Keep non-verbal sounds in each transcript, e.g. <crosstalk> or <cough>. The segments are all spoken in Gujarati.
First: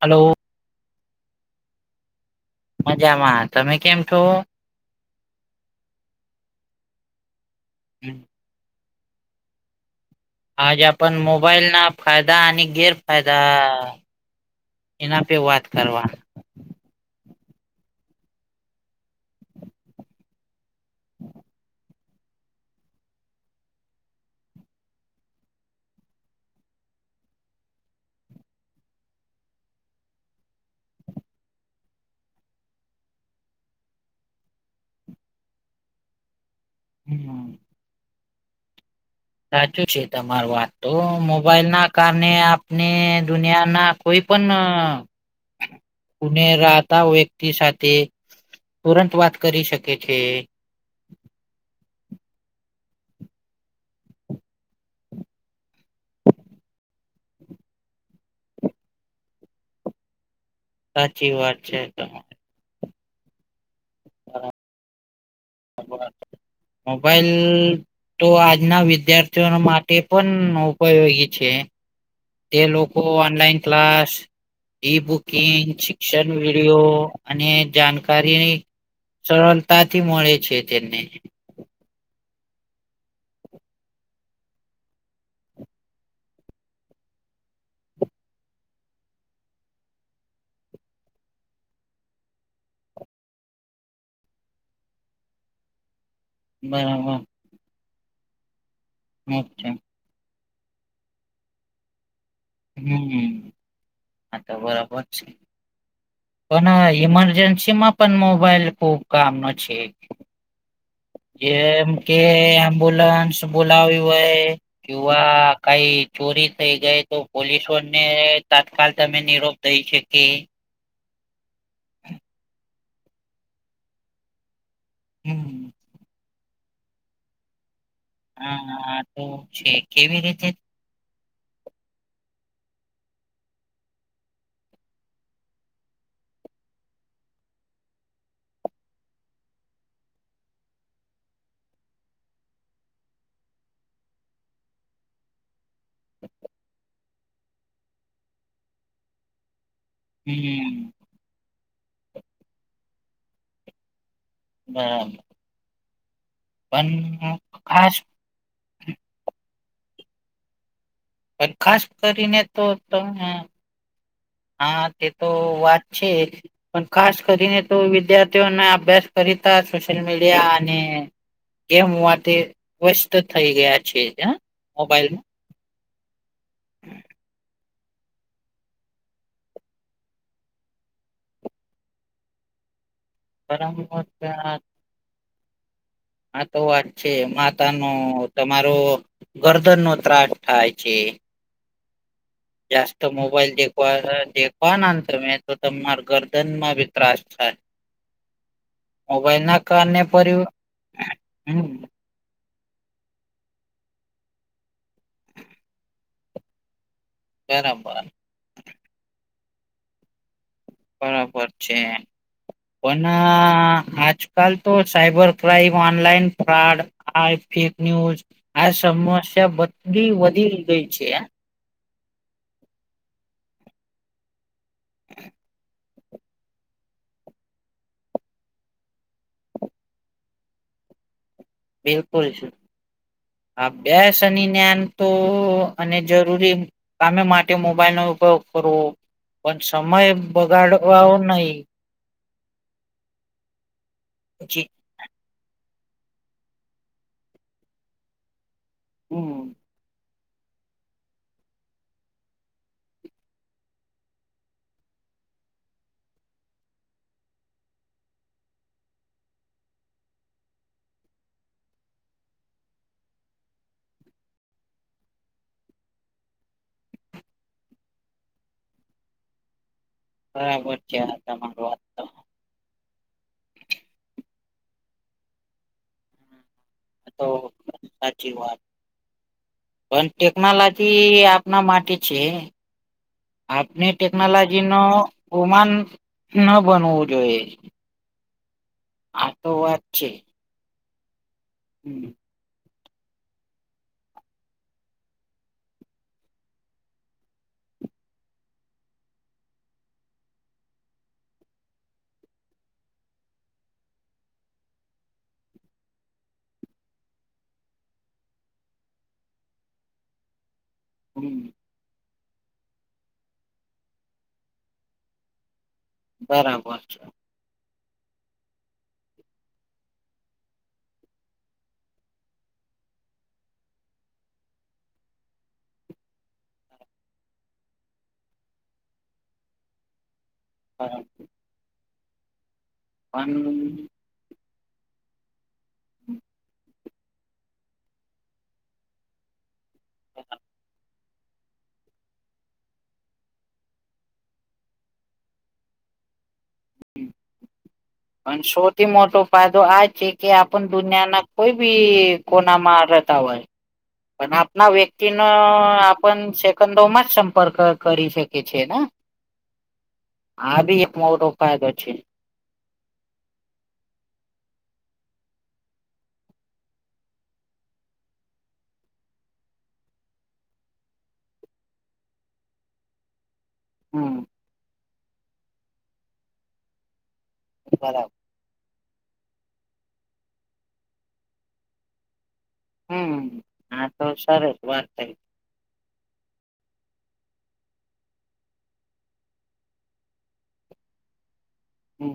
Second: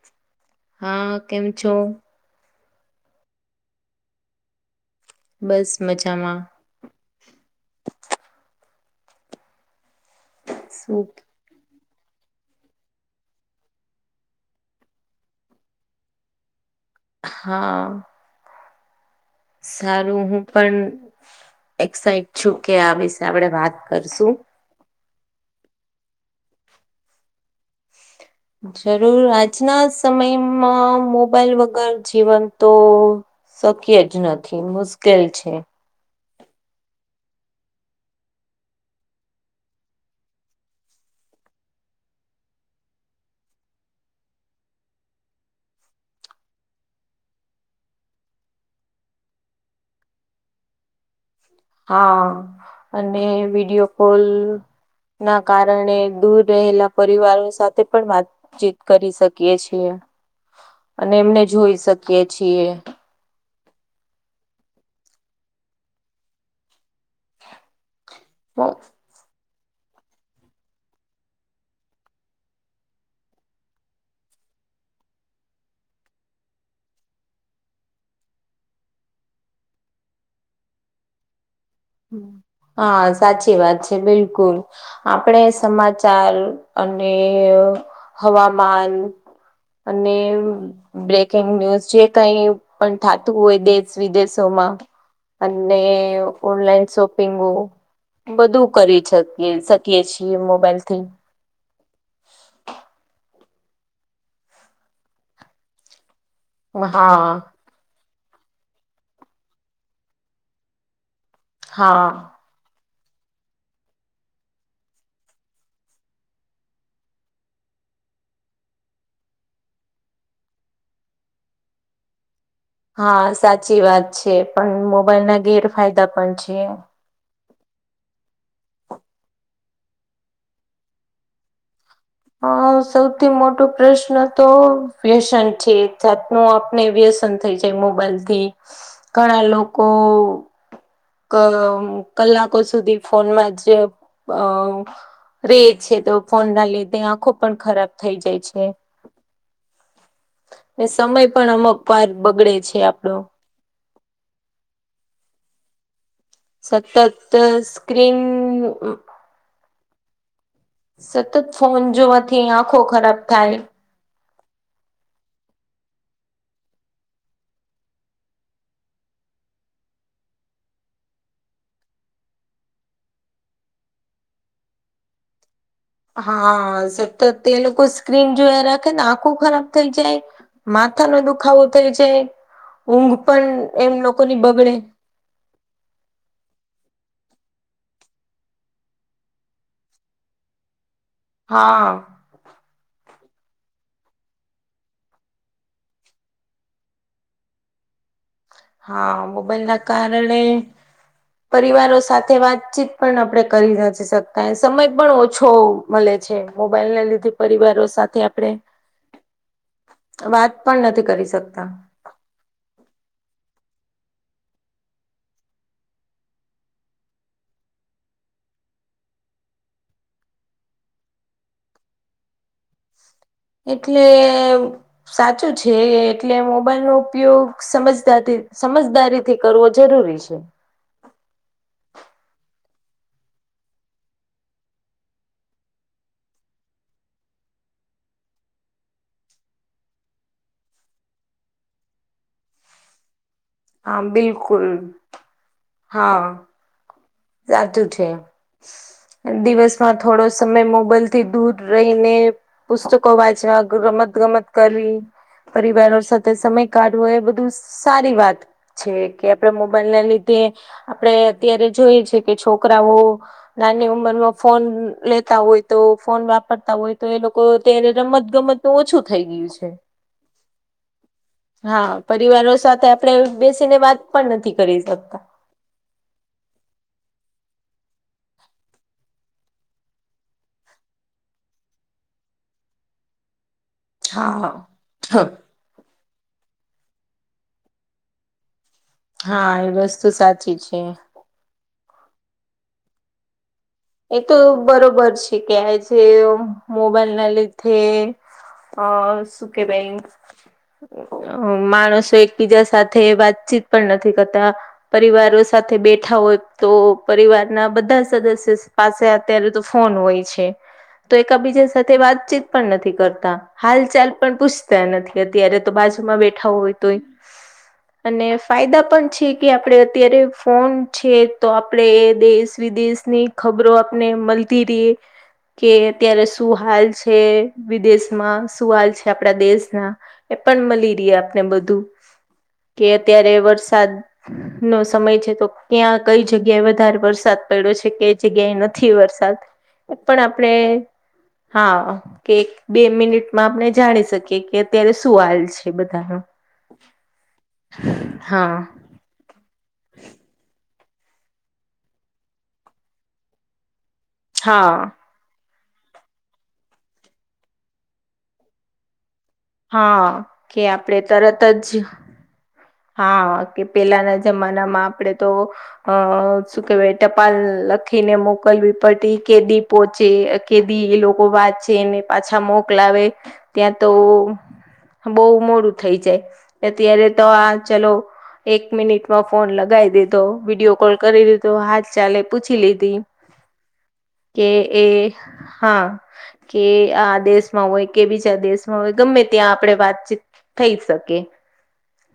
હલો. હા, કેમ છો? મજામાં. તમે કેમ છો? બસ મજામાં. <unintelligible> આજ શું આપન મો મોબાઈલ ના ફાયદા અને ગેરફાયદા એના પે વાત કરવાના. હા. સારું, હું પણ એક્સાઇટ છું કે આ વિશે આપડે વાત કરશું. જરૂર, આજના સમયમાં મોબાઈલ વગર જીવન તો શક્ય જ નથી, મુશ્કેલ છે. હમ. સાચું છે, તમારી વાત તો. મોબાઈલના કારણે આપને દુનિયાના કોઈ ના પણ, કુને રાતા વ્યક્તિ સાથે તુરંત વાત કરી શકે છે. હા અને વિડીયો કોલ ના કારણે દૂર રહેલા પરિવારો સાથે પણ વાત ચીત કરી શકીએ છીએ અને સાચી એમને વાત જોઈ છે શકીએ તમા છીએ. મોબાઈલ તો આજના વિદ્યાર્ થીઓ ને માટે પન ઉપયોગી છે. તે લોકો ઓનલાઈન ક્લાસ ઈ બુકિંગ, શિક્ષન વિડીયો અને જાનકારીની સરલતાથી મળે છે તેને. હમ્મ, હા સાચી વાત છે બિલકુલ. આપણે સમાચાર અને હવામાન અને બ્રેકિંગ ન્યુઝ જે કઈ પણ થાતું હોય દેશ વિદેશોમાં અને ઓનલાઈન બરાબર શોપિંગો બધું કરી છકી અચ્છા. શકીએ છીએ મોબાઈલથી. હમ્મ, આ તો બરાબર છે. પન હા ઇમરજન્સીમાં પન મોબાઈલ ખૂબ કામનો છે. એમ હા કે એમ્બ્યુલન્સ બોલાવી હોય કેવા કઈ ચોરી થઈ ગઈ તો પોલીસોને તાત્કાલ તમે નિરોપ દઈ છે કે હા સાચી વાત છે પણ મોબાઈલ ના હમ્મ ગેરફાયદા પણ છે. હા તો છે કેવી રીતે હ સૌથી મોટો પ્રશ્ન તો વ્યસન છે એક જાતનું ને વ્યસન થઈ જાય મોબાઈલથી ઘણા લોકો કલાકો સુધી ફોનમાં જે રે છે તો ફોન ના લીધે આંખો પણ ખરાબ થઈ જાય છે. હમ્મ. ને સમય પણ અમુક વાર બગડે છે આપણો. હા. સતત ખાસ સ્ક્રીન સતત પણ ખાસ ફોન કરીને જોવાથી તો આંખો ખરાબ તમે થાય હા તે તો વાત છે. પણ ખાસ કરીને તો વિદ્યાર્થીઓને અભ્યાસ કરતા સોશિયલ મીડિયા અને ગેમ માટે વ્યસ્ત થઈ ગયા છે. મોબાઈલ હા સતત તે લોકો સ્ક્રીન જોયા રાખે ને આખું ખરાબ થઈ જાય. માથાનો દુખાવો થાય છે ઊંઘ પણ એમ બરાબર લોકોની બગડે. હા તો વાત છે માથા નો તમારો ગરદન નો ત્રાસ થાય છે. હા. જાસ્ત મોબાઈલ દેખવા દેખવાના તમે તો તમાર ગરદન માં બી ત્રાસ થાય. હા મોબાઈલ ના કારણે હમ પરિવારો સાથે વાતચીત પણ આપણે કરી નથી શકતા સમય પણ ઓછો મળે છે મોબાઈલને લીધે પરિવારો બરાબર સાથે આપણે વાત પણ નથી કરી બરાબર શકતા છે. પણ આજકાલ તો સાયબર ક્રાઈમ, ઓનલાઈન ફ્રોડ આ ફેક ન્યૂઝ આ સમસ્યા બધી વધી ગઈ છે. એટલે સાચું છે એટલે મોબાઈલ નો ઉપયોગ સમજ સમજદારી થી કરવો જરૂરી છે. બીલકુલ છે. અભ્યાસ અને જ્ઞાન તો અને જરૂરી સામે માટે મોબાઈલ નો ઉપયોગ કરવો પણ સમય બગાડવો નહી. હા જી બિલકુલ હા સાચું છે હમ દિવસમાં થોડો સમય મોબાઈલ થી દૂર રહીને, પુસ્તકો વાંચવા, રમત ગમત કરવી. પરિવારો સાથે સમય કાઢવો એ બધું સારી વાત. છે કે આપણેે મોબાઈલ ના લીધે આપણેે અત્યારે જોઈએ છે કે છોકરાઓ, નાની ઉંમરમાં ફોન લેતા હોય તો, ફોન વાપરતા હોય તો, એ લોકો અત્યારે રમત ગમત તો ઓછું થઈ ગયું છે. બરાબર છે તમારી વાત હા તો. પરિવારો સાથે આપણે બેસીને વાત પણ નથી કરી શકતા. તો સાચી વાત. પણ ટેકનોલોજી આપના માટે છે. આપને ટેકનોલોજી ને હા ઓમાન ન બનવું જોઈએ. આ તો હા એ વાત વસ્તુ છે સાચી છે. હમ એ તો બરોબર છે કે આજે મોબાઈલ ના લીધે હ સુ કેવાય? માણસો એકબીજા સાથે વાતચીત પણ નથી કરતા. પરિવારો સાથે બેઠા હોય તો પરિવારના બધા સદસ્ય. પાસે અત્યારે તો ફોન હોય છે તો એક હમ બીજા સાથે વાતચીત પણ નથી કરતા હાલ ચાલ પણ પૂછતા નથી અત્યારે તો બાજ માં બેઠા હો હોય બરાબર તોય. <inaudible> અને ફાયદા પણ છે કે આપણે અત્યારે ફોન છે તો આપણેે દેશ વિદેશની ખબરો આપને મળલતી રહી. કે અત્યારે શું હાલ છે વિદેશમાં શું હાલ છે? આપડા દેશના? એ પણ મળી ર બરાબર આપને બધું કે અત્યારે પણ વરસાદ નો સમય છે તો ક્યાં કઈ જગ્યાએ વધારે વરસાદ પડ્યો છે કે જગ્યાએ નથી વરસાદ પણ આપણે હા કે એક બે મિનિટમાં આપણે જાણી શકીએ કે અત્યારે શું હાલ છે બધાનો હા પાંસો થી મોટો ફાયદો આ છે કે આપણ દુનિયાના કોઈ બી કોનામાં રહેતા હોય. પણ હા આપના વ્યક્તિ ન આપણ સેકંદોમાં જ સંપર્ક કરી શકી છે ને. હા આ કે બી એક આપણે મોટો તરત ફાયદો જ છે. હા કે પેલાના જમાનામાં આપણેે તો અ શું કેવાય ટપાલ લખીને મોકલવી પ્ટી કે દીપ પોહચે કેદી એ લોકો વાંચ છે એને પાછા મોકલાવે. ત્યાં તો હમ બહુ મોડું થઈ જાય અત્યારે તો આ ચલો બરાબર એક મિનિટમાં ફોન લગાવી દીધો વિડીિયો કોલ કરી દીધો હાથ ચાલે પૂછી લીધી હમ હા તો કે સરસ વાત એ થઈ હા કે આ દેશમાં હોય કે બીજા દેશમાં હોય ગમે ત્યાં આપણે વાતચીત થઈ શકે. હ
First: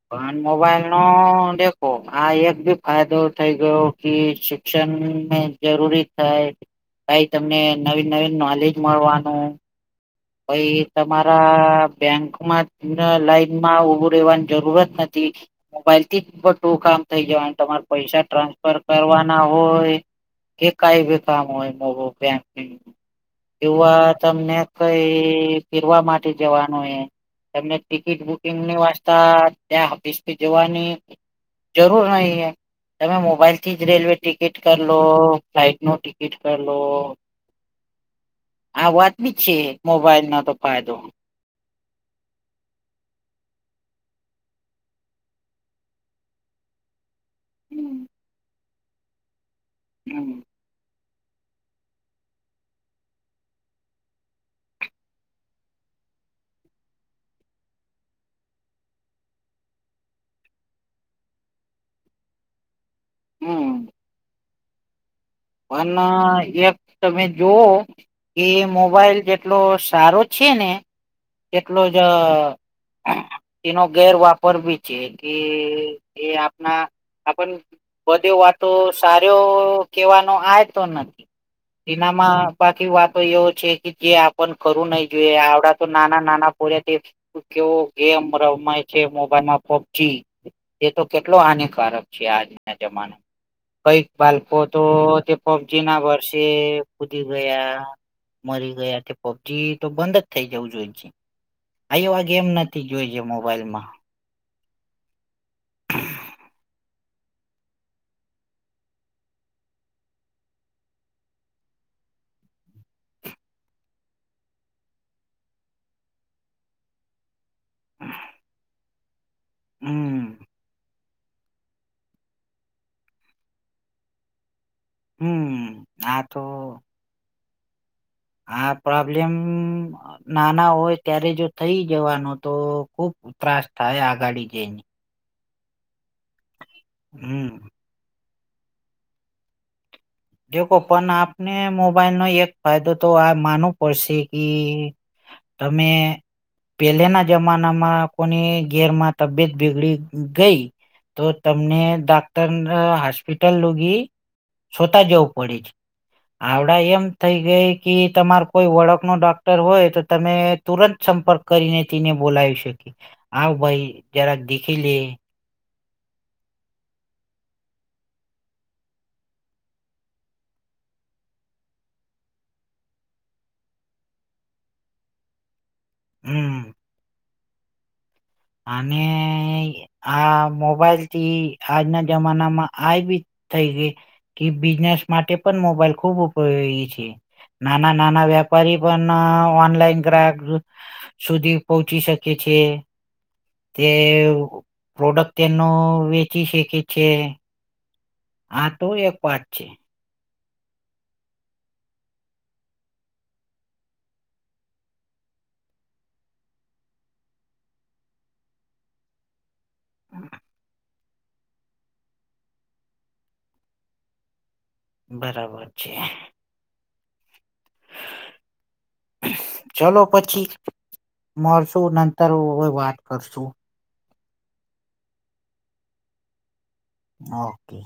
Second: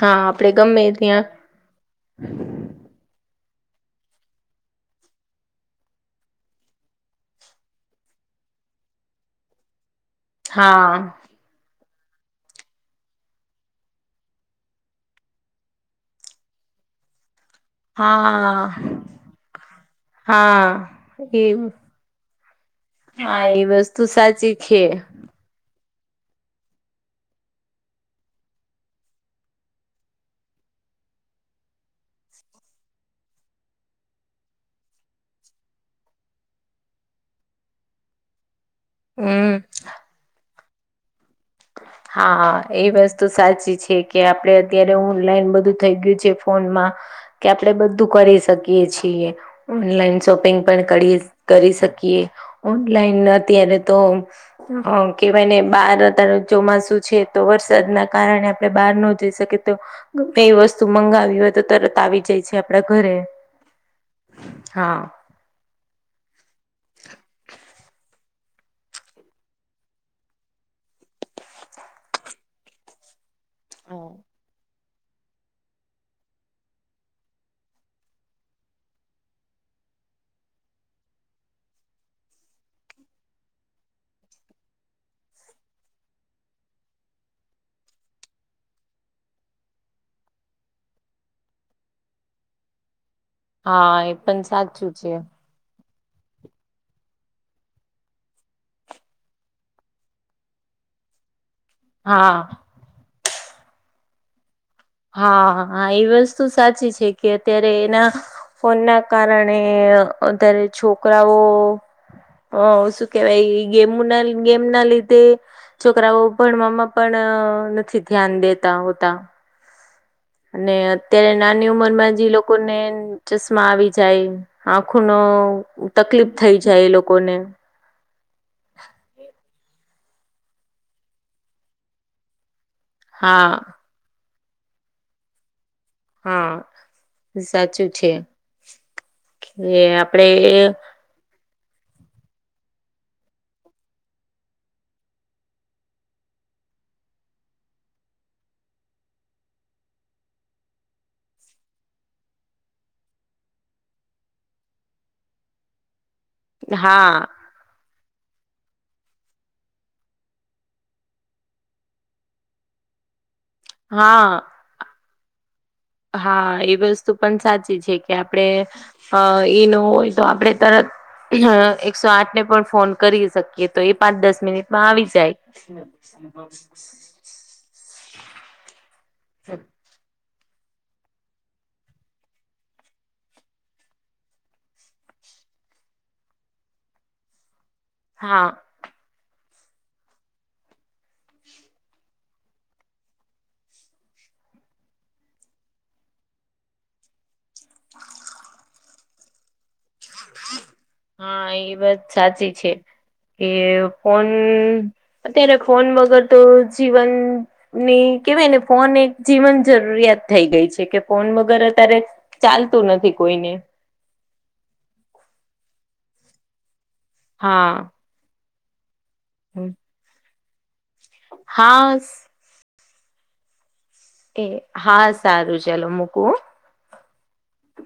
હા ભન મ આપડે ગમે મોબાઈલનો ત્યાં દે ઓ આ એક બી ફાયદો થઈ ગયો કે, શિક્ષણને જરૂરી થાય. કઈ તમને નવી નવી નોલેજ મળવાનું, કઈ હા તમા બેંકમાં લાઈનમાં ઉભું રેવાની જરૂરત નથી. મોબાઈલ થી જ બટું કામ થઈ જવા તમાર પૈસા હા ટ્રાન્સફર કરવાના હોય કે કઈ ભ હા એ કામ હોય મોંક-' હી હા એ વસ્તુ સાચી છે. એ ફેરવા માટે જવાનું એ તને ટિકિટ બુકિંગની વાસ્તા ત્યાં ઓફિસથી જવાની જરૂર નહી હ તમે મોબાઈલ થી જ રેલવે ટિકિટ કર લો ફ્લાઇટ નો ટિકિટ કર લો આ વાત બી છે હમ મોબાઈલ ન તો ફાયદો હા એ વસ્તુ સાચી છે. કે આપડે અત્યારે ઓનલાઈન બધું થઈ ગયું છે. ફોનમાં કે આપણે હમ બધું કરી શકીએ છીએ ઓનલાઈન શોપિંગ પણ કરી કરી શકીએ ઓનલાઈન અત્યારે તો હ કે મને બાર તાર ચોમાસુ છે. તો વરસાદ ના કારણે આપણે બહાર ન જઈ શકીએ તો બેઈ વસ્તુ મંગાવી હોય તો તરત આવી જાય છે. આપડા ઘરે હમ હા પણ એક તમે જોઓ કે મોબાઈલ જેટલો સારો છે ને એટલો જ એનો ગેર વાપર બી જે કે એ આપણા આપણ બધી વાતો સારો કેવાનો આ તો નથી એનામાં બાકી વાતો એવો છે કે જે આપ ખરું નહી જોઈએ આવડા તો નાના નાના પોડ્યા તે કેવો ગેમ રમાય છે મોબાઈલમાં પબજી એ તો કેટલો હાનિકારક છે આજના જમાનામાં હા કઈક એ પણ બાળકો તો સાચું છે તે પબજી ના વર્ષે કૂદી ગયા મરી ગયાથી પબજી તો બંધ જ થઈ ગયુ. વું જોઈ આવા હા ગેમ નથી જોઈ છે મોબાઈલમાં હા હા એ વસ્તુ સાચી છે કે અત્યારે એના ફોન ના કારણે અારે છોકરાઓ હ શું કેવાય ગેમ ના ગેમ ના લીધે છોકરાઓ ભણવામાં પણ નથી ધ્યાન દેતા હોતા હમ અને અત્યારે નાની ઉંમર માં જે લોકો ને ચશ્મા આવી જાય. આખો નો હમ આ તકલીફ તો થઈ જાય એ લોકોને હા પ્રોબ્લેમ નાના હોય ત્યારે જો થઈ જવાનો તો ખુબ હા ત્રાસ થાય આગાડી જઈને. હા હમ સાચું છે કે આપડે દેખો પણ આપને મોબાઈલ નો એક ફાયદો તો આ માનવ પડશે કે તમે પેલેના જમાના માં કોની ઘેરમાં તબિયત બીગડી ગઈ તો તમને ડૉક્ટર હોસ્પિટલ લોગી જવું પડે આવડા એમ હા થઈ ગઈ-' કે તમાર કોઈ ઓળખનો ડોક્ટર હોય તો તમે તુરંત સંપર્ક કરીને તેને બોલાવી શક કે આવ ભઈ હા જરાક દેખી લે. હા એ વસ્તુ પણ સાચી છે કે આપણે અ એ ન હોય તો આપણે તરત હહ એકસો આઠને પણ ફોન કરી શકીએ તો એ પાંચ દસ મિનિટમાં આવી જાય. હમ અને આ મોબાઈલ થી આજના જમાનામાં આ બી થઈ ગઈ. કે બિઝનેસ માટે પણ મોબાઈલ ખુબ ઉપયોગી છે નાના નાના હા વેપારી પણ ઓનલાઈન ગ્રાહક સુધી પહચી શકે છે. તે પ્રોડક્ટ તેનો વેચી શખ છે. <inaudible> આતો એક વાત છે. હા એ વાત સાચી છે. કે ફોન અત્યારે ફોન વગર તો જીવનની કેવાય ને ફોન એક જીવન જરૂરિયાત થઈ ગઈ છે કે ફોન વગર અતારે ચાલતું નથી કોઈને. બરાબર છે. હા હા હમ ચલો પછી મળશું નંતર હવે વાત કરશું. એ હા સારું ચલો મુકું હહ. ઓકે